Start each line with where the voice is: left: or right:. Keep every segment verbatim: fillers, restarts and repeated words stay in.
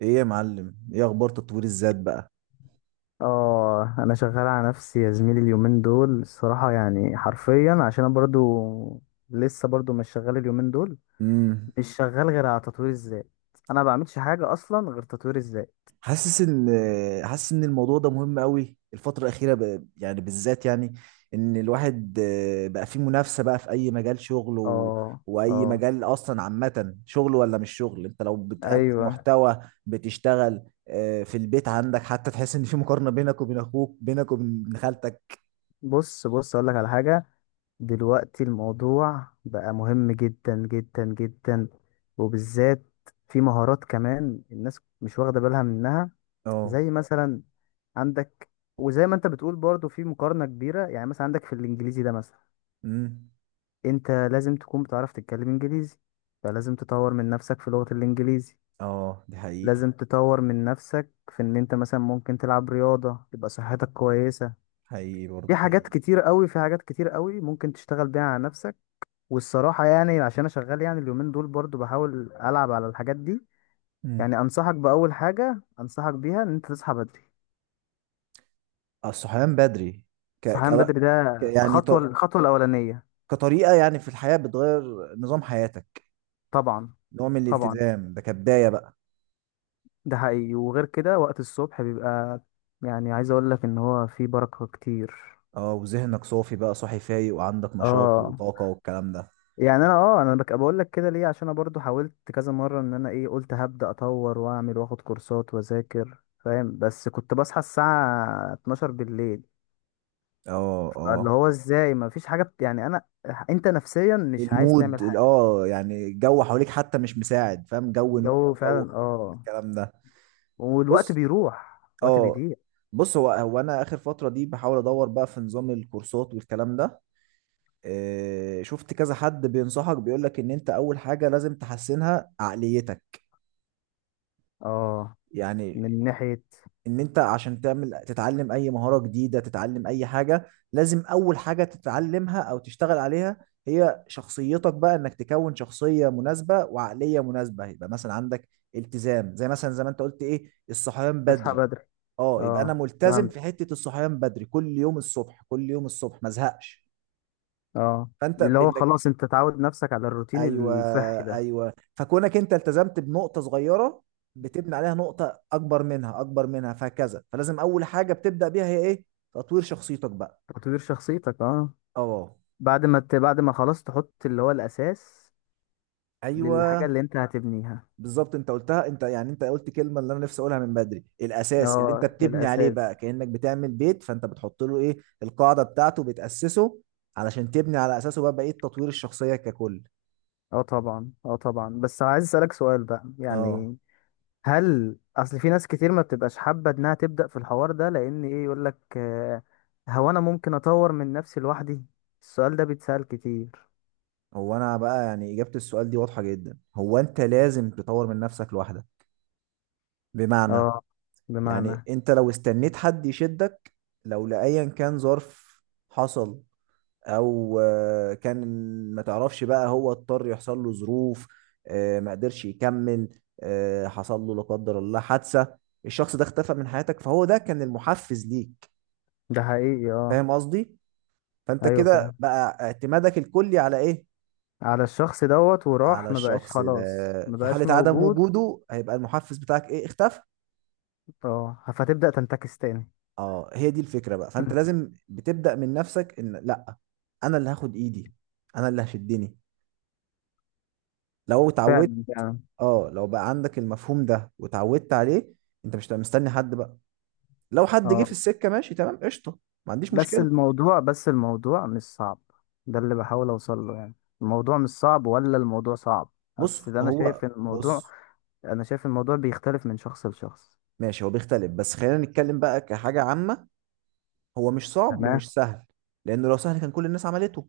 right: ايه يا معلم، ايه اخبار تطوير الذات بقى؟
left: اه، انا شغال على نفسي يا زميلي اليومين دول الصراحة، يعني حرفيا عشان انا برضو لسه برضو مش شغال اليومين دول.
right: امم.
left: مش شغال غير على تطوير الذات. انا ما بعملش حاجة اصلا غير تطوير الذات.
right: حاسس ان حاسس ان الموضوع ده مهم قوي الفتره الاخيره، ب... يعني بالذات، يعني ان الواحد آه، بقى فيه منافسه بقى في اي مجال شغل، و...
left: اه
right: واي
left: اه
right: مجال اصلا عامه شغل ولا مش شغل. انت لو بتقدم
left: ايوه.
right: محتوى بتشتغل آه، في البيت عندك، حتى تحس ان في مقارنه بينك وبين اخوك، بينك وبين ابن خالتك.
left: بص بص اقول لك على حاجة. دلوقتي الموضوع بقى مهم جدا جدا جدا، وبالذات في مهارات كمان الناس مش واخدة بالها منها.
right: اه.
left: زي مثلا عندك، وزي ما انت بتقول برضو في مقارنة كبيرة، يعني مثلا عندك في الانجليزي ده مثلا،
right: امم.
left: انت لازم تكون بتعرف تتكلم انجليزي، فلازم تطور من نفسك في لغة الانجليزي.
right: اه، دي حقيقه.
left: لازم تطور من نفسك في ان انت مثلا ممكن تلعب رياضة تبقى صحتك كويسة.
right: حقيقي
left: في
right: برضه
left: حاجات
right: حقيقي.
left: كتير قوي في حاجات كتير قوي ممكن تشتغل بيها على نفسك. والصراحة يعني عشان انا شغال يعني اليومين دول برضو بحاول العب على الحاجات دي.
right: مم.
left: يعني انصحك باول حاجة انصحك بيها ان انت تصحى بدري.
right: الصحيان بدري. ك... ك...
left: صحيان بدري ده
right: ك... يعني
left: خطوة،
right: ط...
left: الخطوة الأولانية.
right: كطريقة، يعني في الحياة بتغير نظام حياتك.
left: طبعا
right: نوع من
left: طبعا.
right: الالتزام ده كبداية بقى.
left: ده حقيقي. وغير كده وقت الصبح بيبقى، يعني عايز أقول لك إن هو فيه بركة كتير.
right: اه، وذهنك صافي بقى، صاحي فايق، وعندك نشاط
left: اه،
right: وطاقة والكلام ده.
left: يعني أنا اه أنا بك- بقول لك كده ليه؟ عشان أنا برضو حاولت كذا مرة إن أنا إيه قلت هبدأ أطور وأعمل وآخد كورسات وأذاكر، فاهم؟ بس كنت بصحى الساعة اتناشر بالليل.
right: اه اه.
left: فاللي هو إزاي مفيش حاجة بت... يعني أنا، أنت نفسيا مش عايز
right: المود
left: تعمل
right: ال-
left: حاجة.
right: اه، يعني الجو حواليك حتى مش مساعد، فاهم؟ جو نوم.
left: الجو فعلا
right: جو
left: اه.
right: الكلام ده.
left: والوقت
right: بص.
left: بيروح، الوقت
right: اه.
left: بيضيع.
right: بص، هو هو انا اخر فترة دي بحاول ادور بقى في نظام الكورسات والكلام ده. آه، شفت كذا حد بينصحك بيقول لك ان انت اول حاجة لازم تحسنها عقليتك.
left: اه،
right: يعني
left: من ناحية.
right: ان انت عشان تعمل، تتعلم اي مهارة جديدة، تتعلم اي حاجة، لازم اول حاجة تتعلمها او تشتغل عليها هي شخصيتك بقى، انك تكون شخصية مناسبة وعقلية مناسبة. يبقى مثلا عندك التزام، زي مثلا زي ما انت قلت ايه، الصحيان
left: تصحى
right: بدري.
left: بدري.
right: اه، يبقى انا
left: اه
right: ملتزم في
left: فهمت.
right: حتة الصحيان بدري، كل يوم الصبح، كل يوم الصبح ما ازهقش.
left: اه،
right: فانت
left: اللي هو
right: بانك
left: خلاص انت تعود نفسك على الروتين
right: ايوه.
left: الصحي ده.
right: ايوه، فكونك انت التزمت بنقطه صغيره، بتبني عليها نقطه اكبر منها، اكبر منها، فهكذا. فلازم اول حاجه بتبدا بيها هي ايه؟ تطوير شخصيتك بقى.
left: تطوير شخصيتك اه.
right: اه.
left: بعد ما ت... بعد ما خلاص تحط اللي هو الأساس للحاجة
right: ايوه،
left: اللي انت هتبنيها.
right: بالظبط. انت قلتها انت، يعني انت قلت كلمه اللي انا نفسي اقولها من بدري: الاساس اللي انت
left: اه
right: بتبني عليه بقى.
left: الأساس.
right: كانك بتعمل بيت، فانت بتحط له ايه، القاعده بتاعته، بتاسسه علشان تبني على اساسه بقى بقيه تطوير الشخصيه ككل.
left: اه طبعا اه طبعا، بس عايز أسألك سؤال بقى،
right: اه.
left: يعني هل أصل في ناس كتير ما بتبقاش حابة إنها تبدأ في الحوار ده، لأن إيه يقولك آه، هو أنا ممكن أطور من نفسي لوحدي؟ السؤال ده بيتسأل كتير.
right: هو انا بقى يعني اجابه السؤال دي واضحه جدا، هو انت لازم تطور من نفسك لوحدك. بمعنى،
left: اه،
right: يعني
left: بمعنى.
right: انت لو استنيت حد يشدك، لو لأيا كان ظرف حصل، او آه، كان، ما تعرفش بقى هو اضطر يحصل له ظروف، آه، ما قدرش يكمل، آه، حصل له لا قدر الله حادثة، الشخص ده اختفى من حياتك، فهو ده كان المحفز ليك،
left: ده حقيقي اه.
right: فاهم قصدي؟ فانت
left: ايوه
right: كده
left: فعلا.
right: بقى اعتمادك الكلي على ايه؟
left: على الشخص دوت
right: على
left: وراح، ما بقاش
right: الشخص
left: خلاص،
right: ده.
left: ما
right: في
left: بقاش
right: حالة عدم
left: موجود.
right: وجوده هيبقى المحفز بتاعك ايه؟ اختفى.
left: اه فتبدأ تنتكس تاني.
right: اه، هي دي الفكرة بقى. فانت لازم بتبدأ من نفسك، ان لا، انا اللي هاخد ايدي، انا اللي هشدني. لو اتعودت،
left: فعلا فعلا.
right: اه، لو بقى عندك المفهوم ده واتعودت عليه، انت مش هتبقى مستني حد بقى. لو حد جه
left: اه
right: في السكة ماشي، تمام، قشطة، ما عنديش
left: بس
right: مشكلة.
left: الموضوع، بس الموضوع مش صعب. ده اللي بحاول اوصل له يعني. الموضوع مش صعب ولا الموضوع صعب؟
right: بص.
left: اصل ده انا
right: هو
left: شايف إن الموضوع،
right: بص،
left: انا شايف الموضوع بيختلف من شخص لشخص.
right: ماشي، هو بيختلف، بس خلينا نتكلم بقى كحاجة عامة. هو مش صعب
left: تمام.
right: ومش سهل، لانه لو سهل كان كل الناس عملته.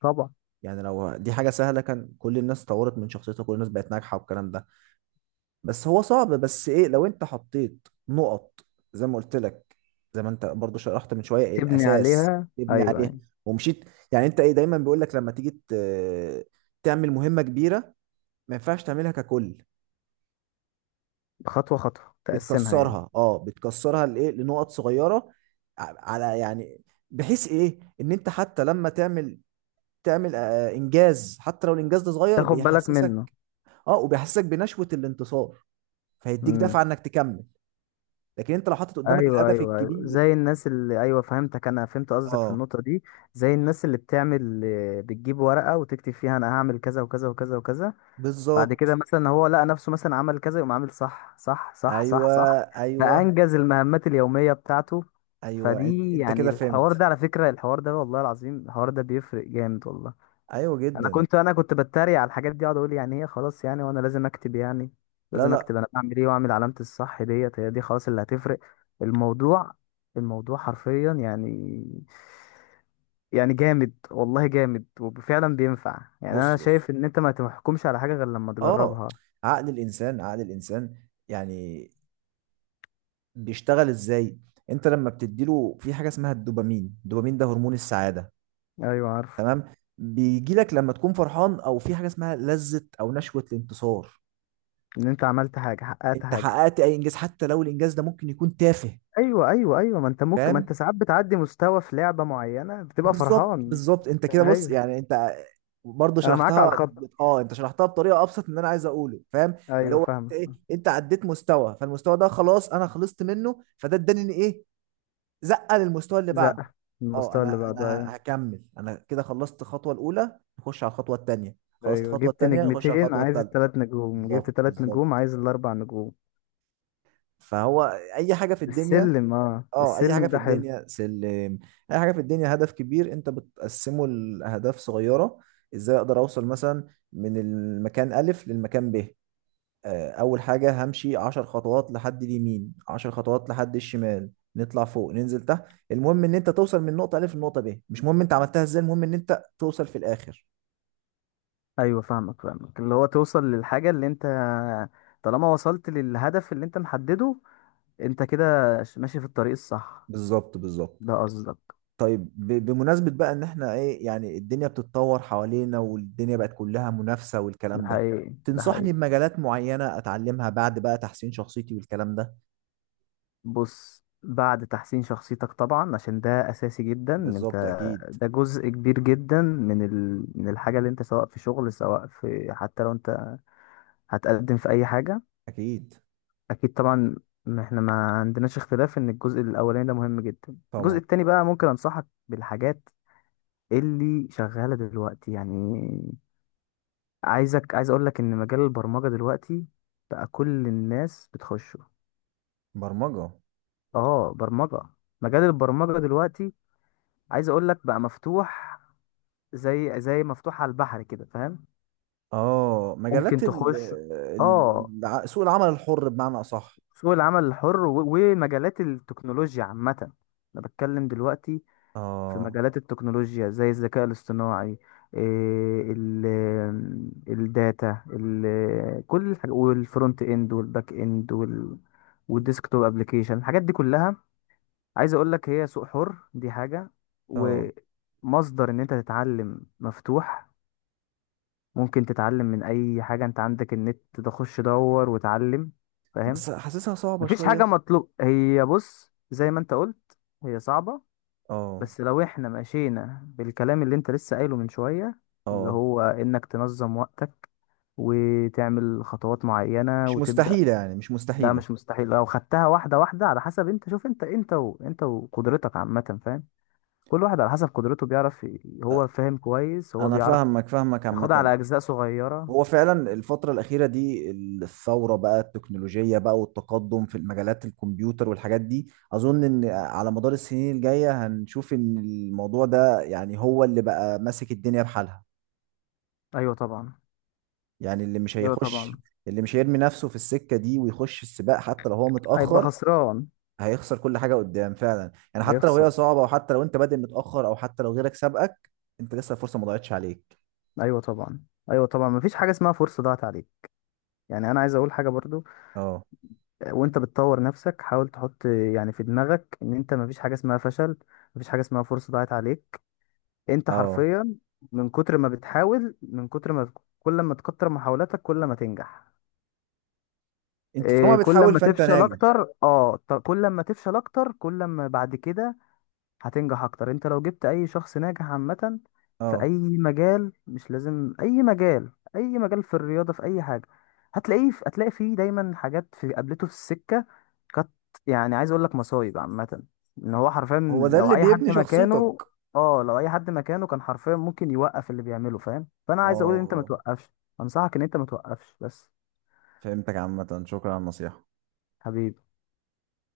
left: طبعا.
right: يعني لو دي حاجة سهلة، كان كل الناس طورت من شخصيتها، كل الناس بقت ناجحة والكلام ده. بس هو صعب، بس ايه، لو انت حطيت نقط زي ما قلت لك، زي ما انت برضو شرحت من شويه،
left: تبني
right: الاساس
left: عليها
right: تبني
left: ايوه
right: عليه
left: يعني.
right: ومشيت. يعني انت ايه، دايما بيقول لك لما تيجي ت- تعمل مهمه كبيره، ما ينفعش تعملها ككل،
left: خطوة خطوة تقسمها يعني.
right: بتكسرها، اه، بتكسرها لايه، لنقط صغيره ع- على، يعني، بحيث ايه ان انت حتى لما تعمل، تعمل آه، انجاز، حتى لو الانجاز ده صغير،
left: تاخد بالك
right: بيحسسك،
left: منه.
right: اه، وبيحسسك بنشوه الانتصار، فيديك دفعه
left: مم.
right: انك تكمل. لكن انت لو حاطط قدامك
left: ايوه
right: الهدف
left: ايوه ايوه.
right: الكبير،
left: زي الناس اللي ايوه، فهمتك، انا فهمت قصدك في
right: اه.
left: النقطه دي. زي الناس اللي بتعمل آه، بتجيب ورقه وتكتب فيها انا هعمل كذا وكذا وكذا وكذا. بعد كده
right: بالظبط.
left: مثلا هو لقى نفسه مثلا عمل كذا، يقوم عامل صح صح صح صح
right: ايوه
left: صح،
right: ايوه
left: فانجز المهمات اليوميه بتاعته.
right: ايوه، ان-
left: فدي
right: انت
left: يعني،
right: كده
left: الحوار
right: فهمت.
left: ده على فكره، الحوار ده والله العظيم الحوار ده بيفرق جامد والله.
right: ايوه
left: انا
right: جدا.
left: كنت انا كنت بتريق على الحاجات دي، اقعد اقول يعني هي خلاص يعني، وانا لازم اكتب يعني؟
right: لا
left: لازم
right: لا.
left: اكتب انا بعمل ايه واعمل علامة الصح ديت، هي دي خلاص اللي هتفرق؟ الموضوع الموضوع حرفيا يعني، يعني جامد والله جامد، وفعلا بينفع. يعني
right: بص
left: انا
right: بص.
left: شايف ان انت ما تحكمش على حاجة غير لما
right: اه.
left: تجربها.
right: عقل الانسان، عقل الانسان يعني بيشتغل ازاي؟ انت لما بتديله في حاجه اسمها الدوبامين، الدوبامين ده هرمون السعاده.
left: ايوه عارف.
right: تمام، بيجي لك لما تكون فرحان، او في حاجه اسمها لذه او نشوه الانتصار،
left: ان انت عملت حاجة، حققت
right: انت
left: حاجة.
right: حققت اي انجاز حتى لو الانجاز ده ممكن يكون تافه،
left: ايوه ايوه ايوه، ما انت ممكن، ما
right: فاهم؟
left: انت ساعات بتعدي مستوى في لعبة معينة بتبقى
right: بالظبط
left: فرحان.
right: بالظبط. انت كده، بص،
left: ايوه.
right: يعني انت برضه
left: انا معاك على
right: شرحتها، بت-
left: الخط.
right: اه، انت شرحتها بطريقه ابسط من اللي انا عايز اقوله، فاهم؟ اللي
left: ايوه
right: هو انت
left: فاهم.
right: ايه، انت عديت مستوى، فالمستوى ده خلاص انا خلصت منه، فده اداني ان ايه، زقه للمستوى اللي
left: زق
right: بعده. اه،
left: المستوى اللي
right: انا انا
left: بعده
right: ه-
left: ايوه.
right: هكمل. انا كده خلصت الخطوه الاولى، نخش على الخطوه الثانيه. خلصت
left: ايوه
right: الخطوه
left: جبت هو
right: الثانيه، نخش على
left: نجمتين
right: الخطوه
left: عايز
right: الثالثه.
left: التلات نجوم، جبت
right: بالظبط
left: تلات نجوم
right: بالظبط.
left: عايز الاربع نجوم.
right: فهو اي حاجه في الدنيا،
left: السلم اه،
right: اه، اي حاجه
left: السلم
right: في
left: ده حلو.
right: الدنيا سلم. اي حاجه في الدنيا هدف كبير، انت بتقسمه لاهداف صغيره. ازاي اقدر اوصل مثلا من المكان الف للمكان ب؟ آه، اول حاجه همشي عشر خطوات لحد اليمين، عشر خطوات لحد الشمال، نطلع فوق، ننزل تحت. المهم ان انت توصل من نقطه الف لنقطه ب، مش مهم انت عملتها ازاي، المهم ان انت توصل في الاخر.
left: ايوه فاهمك فاهمك، اللي هو توصل للحاجة اللي انت، طالما وصلت للهدف اللي انت محدده، انت كده ش- ماشي في الطريق الصح.
right: بالظبط بالظبط.
left: ده قصدك.
right: طيب، ب- بمناسبة بقى ان احنا ايه، يعني الدنيا بتتطور حوالينا، والدنيا بقت كلها منافسة
left: ده
right: والكلام ده،
left: حقيقي ده
right: تنصحني
left: حقيقي.
right: بمجالات معينة اتعلمها بعد بقى تحسين شخصيتي والكلام ده؟
left: بص، بعد تحسين شخصيتك طبعا عشان ده اساسي جدا إن انت،
right: بالظبط، اكيد.
left: ده جزء كبير جدا من ال... من الحاجة اللي انت سواء في شغل سواء في، حتى لو انت هتقدم في اي حاجه.
right: اكيد
left: اكيد طبعا. ما احنا ما عندناش اختلاف ان الجزء الاولاني ده مهم جدا. الجزء
right: طبعا.
left: التاني بقى ممكن انصحك بالحاجات اللي شغاله دلوقتي يعني. عايزك، عايز اقول لك ان مجال البرمجه دلوقتي بقى كل الناس بتخشه.
right: برمجة.
left: اه، برمجه. مجال البرمجه دلوقتي عايز اقول لك بقى مفتوح، زي زي مفتوح على البحر كده، فاهم؟
right: اه، مجالات
left: ممكن
right: ال
left: تخش. اه،
right: ال- الع- سوق العمل الحر، بمعنى اصح.
left: سوق العمل الحر و- ومجالات التكنولوجيا عامه. انا بتكلم دلوقتي في
right: اه
left: مجالات التكنولوجيا زي الذكاء الاصطناعي، إيه، ال الداتا ال كل الحاجة والفرونت اند والباك اند وال والديسكتوب ابلكيشن، الحاجات دي كلها عايز اقول لك هي سوق حر. دي حاجة.
right: اه.
left: ومصدر ان انت تتعلم مفتوح، ممكن تتعلم من اي حاجة، انت عندك النت تخش دور وتعلم، فاهم؟
right: بس حاسسها صعبة
left: مفيش حاجة
right: شوية.
left: مطلوب. هي بص زي ما انت قلت، هي صعبة،
right: اه
left: بس لو احنا مشينا بالكلام اللي انت لسه قايله من شوية، اللي
right: اه.
left: هو انك تنظم وقتك وتعمل خطوات معينة
right: مش
left: وتبدأ،
right: مستحيلة، يعني مش
left: ده
right: مستحيلة.
left: مش مستحيل. لو خدتها واحدة واحدة على حسب انت، شوف انت، انت و... انت وقدرتك عامة، فاهم؟ كل واحد على حسب قدرته بيعرف ي- هو فاهم كويس هو
right: انا
left: بيعرف
right: فاهمك، فاهمك
left: ياخدها
right: عامة.
left: على أجزاء صغيرة.
right: هو فعلا الفترة الأخيرة دي الثورة بقى التكنولوجية بقى والتقدم في المجالات الكمبيوتر والحاجات دي، أظن إن على مدار السنين الجاية هنشوف إن الموضوع ده يعني هو اللي بقى ماسك الدنيا بحالها.
left: أيوة طبعا.
right: يعني اللي مش
left: أيوة
right: هيخش،
left: طبعا.
right: اللي مش هيرمي نفسه في السكة دي ويخش السباق حتى لو هو
left: هيبقى
right: متأخر،
left: خسران.
right: هيخسر كل حاجة قدام، فعلا. يعني حتى لو
left: هيخسر.
right: هي صعبة، وحتى لو أنت بادئ متأخر، أو حتى لو غيرك سبقك، أنت لسه الفرصة ما ضاعتش عليك.
left: أيوة طبعا. أيوة طبعا، مفيش حاجة اسمها فرصة ضاعت عليك. يعني أنا عايز أقول حاجة برضو،
right: أه.
left: وانت بتطور نفسك حاول تحط يعني في دماغك ان انت، مفيش حاجة اسمها فشل، مفيش حاجة اسمها فرصة ضاعت عليك. انت
right: أه،
left: حرفيا من كتر ما بتحاول، من كتر ما، كل ما تكتر محاولاتك كل ما تنجح.
right: أنت طالما
left: إيه، كل
right: بتحاول
left: ما
right: فأنت
left: تفشل
right: ناجح.
left: اكتر اه، ط- كل ما تفشل اكتر كل ما بعد كده هتنجح اكتر. انت لو جبت اي شخص ناجح عامة في اي
right: أه،
left: مجال، مش لازم اي مجال، اي مجال في الرياضة، في اي حاجة، هتلاقيه في... هتلاقي فيه دايما حاجات في قابلته في السكة كانت، يعني عايز اقول لك مصايب عامة، ان هو حرفيا
right: هو ده
left: لو
right: اللي
left: اي حد
right: بيبني
left: مكانه،
right: شخصيتك.
left: اه لو اي حد مكانه كان حرفيا ممكن يوقف اللي بيعمله، فاهم؟ فانا عايز اقول ان انت ما
right: اه،
left: توقفش. انصحك ان انت ما توقفش بس.
right: فهمتك عامة، شكرا على النصيحة.
left: حبيبي.